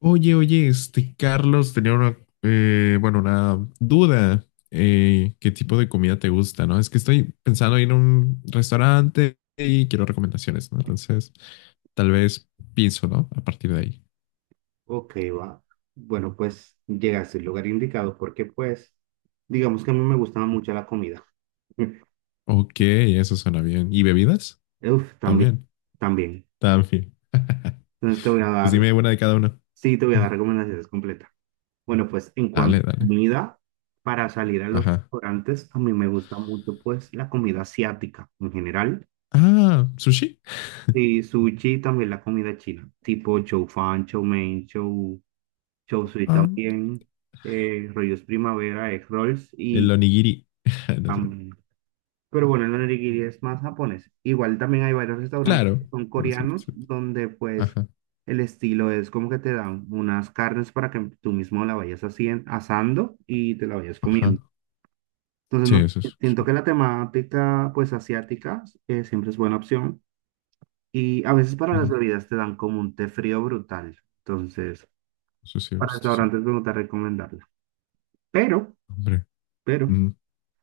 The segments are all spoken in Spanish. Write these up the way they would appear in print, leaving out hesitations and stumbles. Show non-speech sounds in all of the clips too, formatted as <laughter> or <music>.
Oye, oye, este Carlos tenía una duda. ¿Qué tipo de comida te gusta, no? Es que estoy pensando en un restaurante y quiero recomendaciones, ¿no? Entonces, tal vez pienso, ¿no? A partir de ahí. Ok, va. Bueno, pues llegaste al lugar indicado porque pues, digamos que a mí me gustaba mucho la comida. <laughs> Ok, eso suena bien. ¿Y bebidas? Uf, también, También, también. también. <laughs> Entonces te voy a Pues dar, dime una de cada una. sí, te voy a Mm, dar recomendaciones completas. Bueno, pues en cuanto Dale, a dale. comida, para salir a los Ajá. restaurantes, a mí me gusta mucho pues la comida asiática en general. Ah, sushi. Y sushi y también la comida china, tipo chow fan, chow mein, chow, chow sui Ah, también, rollos primavera, egg rolls el y... onigiri. <laughs> No sé. Pero bueno, el onigiri es más japonés. Igual también hay varios restaurantes Claro. que son Pero sí, coreanos, sí. donde pues Ajá, el estilo es como que te dan unas carnes para que tú mismo la vayas asando y te la vayas ajá. comiendo. Entonces, Sí, no, eso sé, es. siento que la temática pues asiática siempre es buena opción. Y a veces para las Ujú. bebidas te dan como un té frío brutal. Entonces, Eso sí, para esto sí. restaurantes me gusta recomendarla. Pero, Hombre. pero... Mm,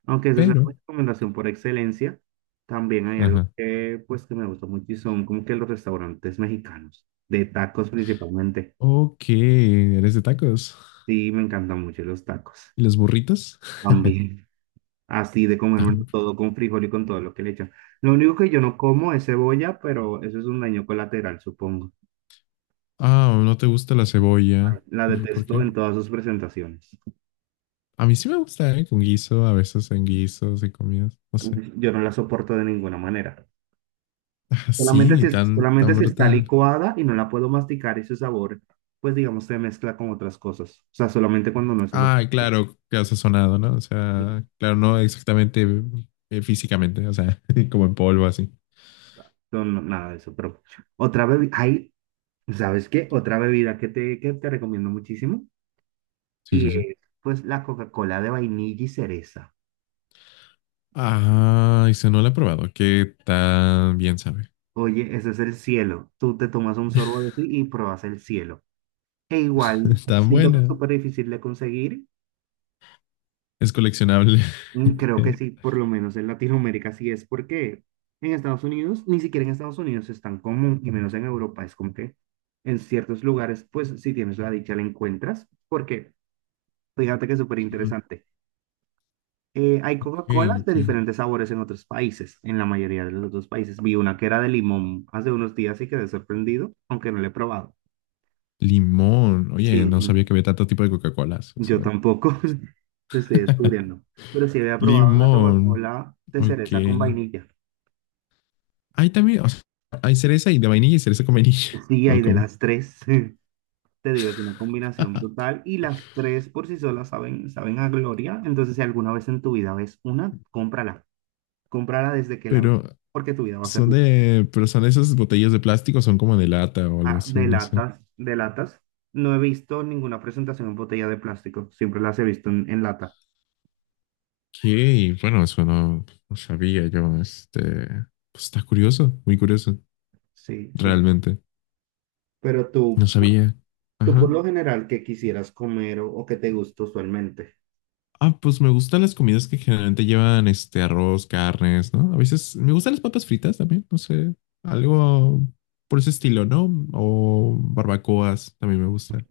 Aunque esa es la Pero, recomendación por excelencia, también hay algo ajá. que, pues, que me gusta mucho y son como que los restaurantes mexicanos, de tacos principalmente. Ok, eres de tacos. Sí, me encantan mucho los tacos. ¿Y las burritas? <laughs> También, así de comerme Tam- todo con frijol y con todo lo que le echan. Lo único que yo no como es cebolla, pero eso es un daño colateral, supongo. Ah, no te gusta la cebolla. La ¿Por, por detesto qué? en todas sus presentaciones. A mí sí me gusta, ¿eh? Con guiso, a veces en guisos y comidas. No sé. Yo no la soporto de ninguna manera. Ah, Solamente si, sí, tan, solamente tan si está brutal. licuada y no la puedo masticar ese sabor, pues digamos, se mezcla con otras cosas. O sea, solamente cuando no es solo... Ah, claro, que ha sazonado, ¿no? O eh, sea, claro, no exactamente físicamente, o sea, <laughs> como en polvo, así. No, no, nada de eso, pero otra bebida, hay, ¿sabes qué? Otra bebida que te recomiendo muchísimo Sí, y sí, sí. es pues la Coca-Cola de vainilla y cereza. Ah, y se no la he probado. ¿Qué tan bien sabe? Oye, ese es el cielo. Tú te tomas un sorbo de eso y pruebas el cielo. E igual, <laughs> Tan siento que es buena. súper difícil de conseguir. Es coleccionable. Mm, creo que <laughs> sí, por lo menos en Latinoamérica sí es, porque en Estados Unidos, ni siquiera en Estados Unidos es tan común y menos en Europa, es como que en ciertos lugares, pues si tienes la dicha la encuentras, porque fíjate que es súper Mm, interesante. Hay Ok, Coca-Colas de ok. diferentes sabores en otros países, en la mayoría de los otros países. Vi una que era de limón hace unos días y quedé sorprendido, aunque no la he probado. Limón. Sí, Oye, <laughs> no sabía que había tanto tipo de Coca-Colas. yo Eso. tampoco, <laughs> te estoy <laughs> descubriendo, pero sí había probado la Limón. Coca-Cola de cereza con Ok. vainilla. Hay también, o sea, hay cereza y de vainilla y cereza con vainilla. <laughs> Sí, O hay de como, las tres. <laughs> Te digo, es una combinación brutal y las tres por sí solas saben, saben a gloria. Entonces, si alguna vez en tu vida ves una, cómprala. Cómprala desde que la veas, pero porque tu vida va a ser rica. Pero son esas botellas de plástico, son como de lata o algo Ah, así, de no sé. latas, de latas. No he visto ninguna presentación en botella de plástico. Siempre las he visto en lata. Ok, bueno, eso no, no sabía yo. Este, pues está curioso, muy curioso, Sí, siempre. realmente. Pero No tú, sabía. tú por Ajá. lo general, ¿qué quisieras comer o qué te gusta usualmente? Ah, pues me gustan las comidas que generalmente llevan este arroz, carnes, ¿no? A veces me gustan las papas fritas también, no sé, algo por ese estilo, ¿no? O barbacoas también me gustan.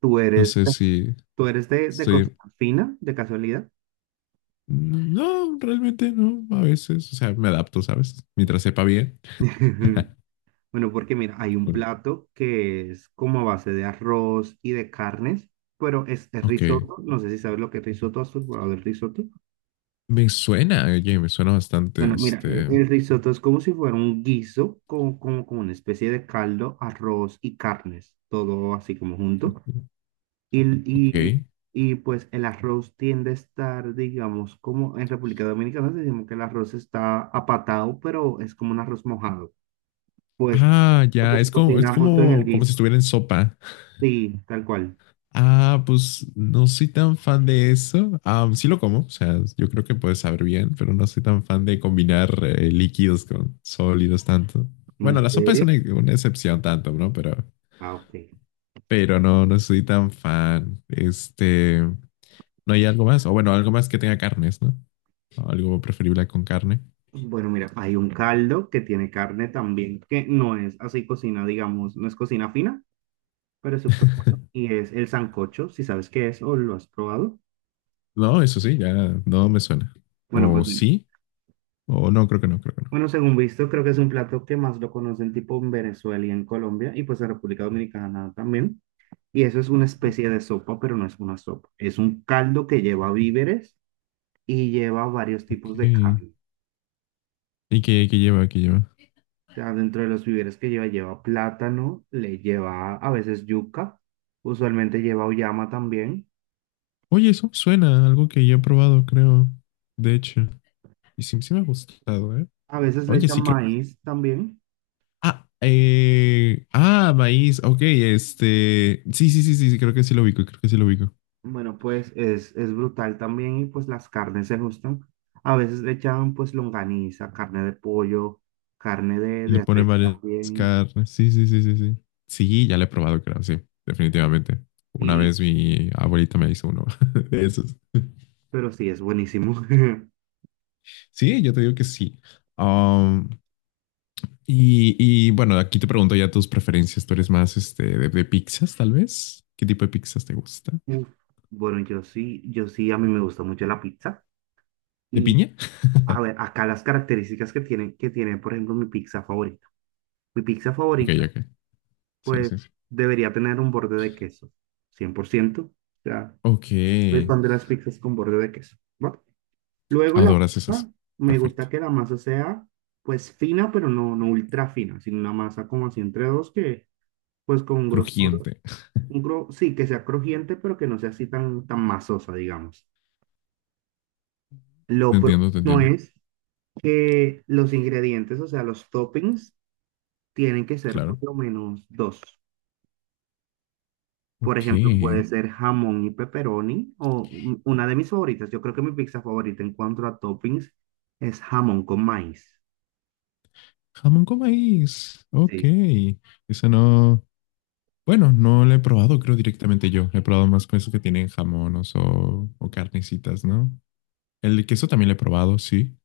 ¿Tú No eres, sé si tú eres de cocina estoy... fina, de casualidad? No, realmente no, a veces, o sea, me adapto, ¿sabes? Mientras sepa bien. <laughs> <laughs> Bueno, porque mira, hay un Bueno, plato que es como a base de arroz y de carnes, pero es ok, risotto. No sé si sabes lo que es risotto, ¿has probado el risotto? me suena, oye, me suena bastante, Bueno, mira, este, el risotto es como si fuera un guiso, como, como, como una especie de caldo, arroz y carnes, todo así como junto. Y, y, ok. y pues el arroz tiende a estar, digamos, como en República Dominicana decimos que el arroz está apatado, pero es como un arroz mojado, pues Ah, porque ya, se es como, es cocina justo en el como, como si guiso. estuviera en sopa. Sí, tal cual. Ah, pues no soy tan fan de eso. Ah, sí lo como, o sea, yo creo que puedes saber bien, pero no soy tan fan de combinar líquidos con sólidos tanto. ¿En Bueno, la sopa es serio? una excepción tanto, ¿no? Ah, ok. Pero no, no soy tan fan. Este, no hay algo más, o bueno, algo más que tenga carnes, ¿no? O algo preferible con carne. Bueno, mira, hay un caldo que tiene carne también, que no es así cocina, digamos, no es cocina fina, pero es súper bueno. <laughs> Y es el sancocho, si sabes qué es o lo has probado. No, eso sí, ya no me suena. Bueno, pues O mira. sí, o no, creo que no, creo que no. Bueno, según visto, creo que es un plato que más lo conocen tipo en Venezuela y en Colombia, y pues en República Dominicana también. Y eso es una especie de sopa, pero no es una sopa. Es un caldo que lleva víveres y lleva varios Ok. tipos de carne. ¿Y qué lleva? ¿Qué lleva? O sea, dentro de los víveres que lleva, lleva plátano, le lleva a veces yuca, usualmente lleva uyama también, Oye, eso suena a algo que yo he probado, creo. De hecho. Y sí, sí me ha gustado, ¿eh? a veces le Oye, echan sí, creo que... sí. maíz también. Ah, maíz. Ok, este... Sí, sí, sí, sí, sí, creo que sí lo ubico, creo que sí lo ubico. Bueno, pues es brutal también y pues las carnes se gustan. A veces le echan pues longaniza, carne de pollo, carne Y le de pone res varias también. carnes. Sí, sí, sí, sí, sí. Sí, ya lo he probado, creo, sí, definitivamente. Una Y, vez mi abuelita me hizo uno <laughs> de esos. pero sí, es buenísimo. <laughs> Sí, yo te digo que sí. Um, bueno, aquí te pregunto ya tus preferencias. ¿Tú eres más este, de pizzas, tal vez? ¿Qué tipo de pizzas te gusta? Uf, bueno, yo sí, a mí me gusta mucho la pizza. ¿De Y piña? a <laughs> ver, acá las características que tiene, por ejemplo, mi pizza favorita. Mi pizza Ok, favorita, ok. Sí, pues sí, sí. debería tener un borde de queso, 100%. O sea, Ok. soy fan de las pizzas con borde de queso. ¿Va? Luego la Adoras esas. masa, me Perfecto. gusta que la masa sea pues fina, pero no, no ultra fina, sino una masa como así entre dos que pues con un grosor, Crujiente. Sí, que sea crujiente, pero que no sea así tan, tan masosa, digamos. Te Lo entiendo, te próximo entiendo. es que los ingredientes, o sea, los toppings, tienen que ser por Claro. lo menos dos. Por ejemplo, puede Ok. ser jamón y pepperoni, o una de mis favoritas. Yo creo que mi pizza favorita en cuanto a toppings es jamón con maíz. Jamón con maíz. Ok. Sí. Esa no. Bueno, no la he probado, creo directamente yo. He probado más con eso que tienen jamones o carnecitas, ¿no? El queso también lo he probado, sí.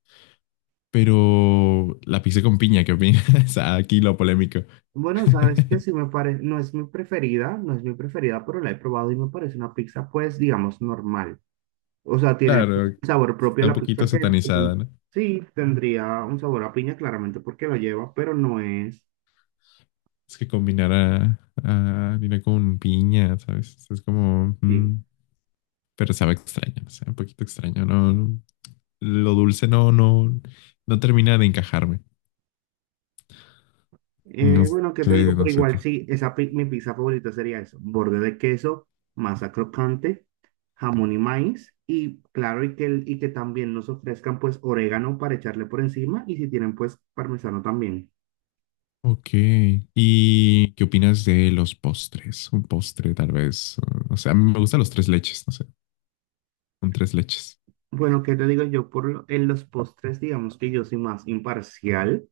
Pero la pizza con piña, ¿qué opinas? <laughs> Aquí lo polémico. Bueno, sabes que <laughs> sí me parece, no es mi preferida, pero la he probado y me parece una pizza, pues, digamos, normal. O sea, tiene pues, Claro, un sabor propio está a un la poquito pizza que satanizada, ¿no? sí tendría un sabor a piña, claramente, porque lo lleva, pero no es. Es que combinar a harina con piña, ¿sabes? Es como... Sí, pero sabe extraño, no sé, un poquito extraño, ¿no? Lo dulce no, no, no termina de encajarme. No eh, bueno, ¿qué te sé, digo? no Pero sé igual, tú. sí, esa mi pizza favorita sería eso. Borde de queso, masa crocante, jamón y maíz. Y claro, y que, y que también nos ofrezcan pues orégano para echarle por encima. Y si tienen pues parmesano también. Ok. ¿Y qué opinas de los postres? Un postre, tal vez. O sea, a mí me gustan los tres leches, no sé. Un tres leches. Bueno, ¿qué te digo yo? En los postres, digamos que yo soy más imparcial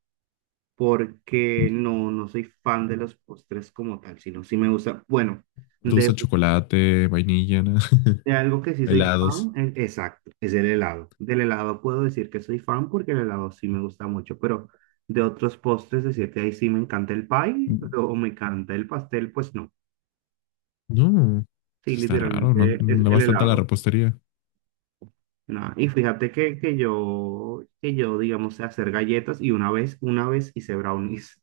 porque no, no soy fan de los postres como tal, sino sí me gusta. Bueno, ¿No te gusta chocolate, vainilla, nada? de algo <laughs> que sí soy ¿Helados? fan, exacto, es del helado. Del helado puedo decir que soy fan porque el helado sí me gusta mucho, pero de otros postres decir que ahí sí me encanta el pie o me encanta el pastel, pues no. No, Sí, está raro, literalmente no, es no el vas tanto a la helado. repostería. Nah, y fíjate que, que yo, digamos, sé hacer galletas y una vez hice brownies.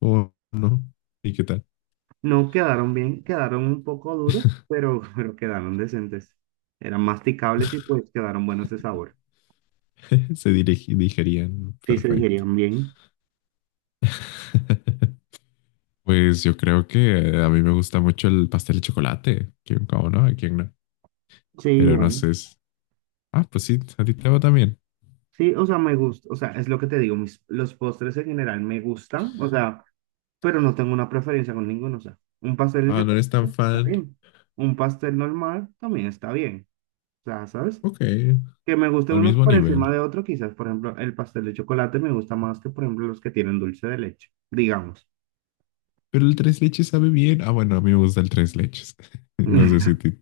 ¿O no? ¿Y qué tal? No quedaron bien, quedaron un poco duros, pero, <laughs> pero quedaron decentes. Eran masticables y pues quedaron buenos de sabor. <laughs> Se digerían Sí, se perfecto. digerían bien. <laughs> Pues yo creo que a mí me gusta mucho el pastel de chocolate. ¿Quién cómo no? ¿A quién no? Sí, Pero no igual. sé. Ah, pues sí, a ti te va también. Sí, o sea, me gusta, o sea, es lo que te digo, mis, los postres en general me gustan, o sea, pero no tengo una preferencia con ninguno, o sea, un pastel Ah, yo no eres tan está fan. bien, un pastel normal también está bien, o sea, ¿sabes? Ok, Que me guste al uno mismo por encima nivel. de otro, quizás, por ejemplo, el pastel de chocolate me gusta más que, por ejemplo, los que tienen dulce de leche, digamos. Pero el tres leches sabe bien. Ah, bueno, a mí me gusta el tres leches. <laughs> No sé si a <laughs> ti-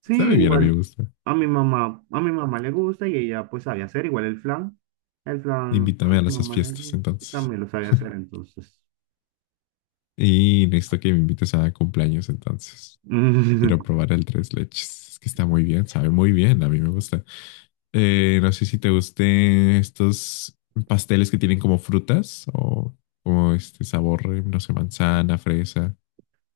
Sí, sabe bien, a mí me igual, gusta. a mi mamá le gusta y ella pues sabe hacer, igual el flan, a Invítame a mi esas mamá le fiestas gusta, entonces. también lo sabe hacer, <laughs> entonces. Y necesito que me invites a cumpleaños entonces. Quiero <laughs> probar el tres leches. Es que está muy bien, sabe muy bien, a mí me gusta. No sé si te gusten estos pasteles que tienen como frutas o como este sabor, no sé, manzana, fresa.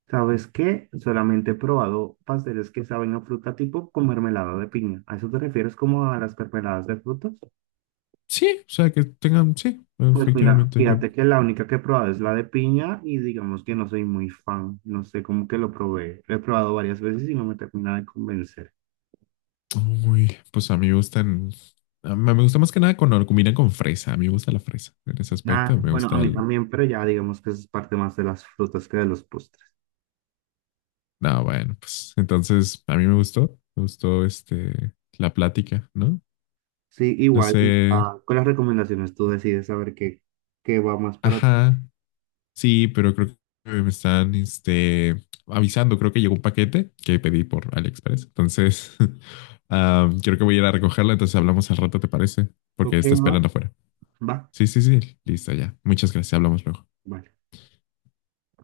¿Sabes qué? Solamente he probado pasteles que saben a fruta tipo con mermelada de piña. ¿A eso te refieres como a las mermeladas de frutas? Sí, o sea, que tengan, sí, Pues mira, efectivamente, yo, fíjate que la única que he probado es la de piña y digamos que no soy muy fan. No sé cómo que lo probé. Lo he probado varias veces y no me termina de convencer. uy, pues a mí me gustan, a mí me gusta más que nada cuando lo combinan con fresa, a mí me gusta la fresa en ese Ah, aspecto, bueno, a mí también, pero ya digamos que es parte más de las frutas que de los postres. No, bueno, pues entonces a mí me gustó este la plática, ¿no? Sí, No igual, y, sé, ah, con las recomendaciones tú decides saber qué, qué va más para ti. ajá, sí, pero creo que me están este avisando, creo que llegó un paquete que pedí por AliExpress, entonces <laughs> ah, creo que voy a ir a recogerlo, entonces hablamos al rato, ¿te parece? Porque Ok, está va, esperando afuera. va, Sí, sí, sí, listo ya. Muchas gracias, hablamos luego. va.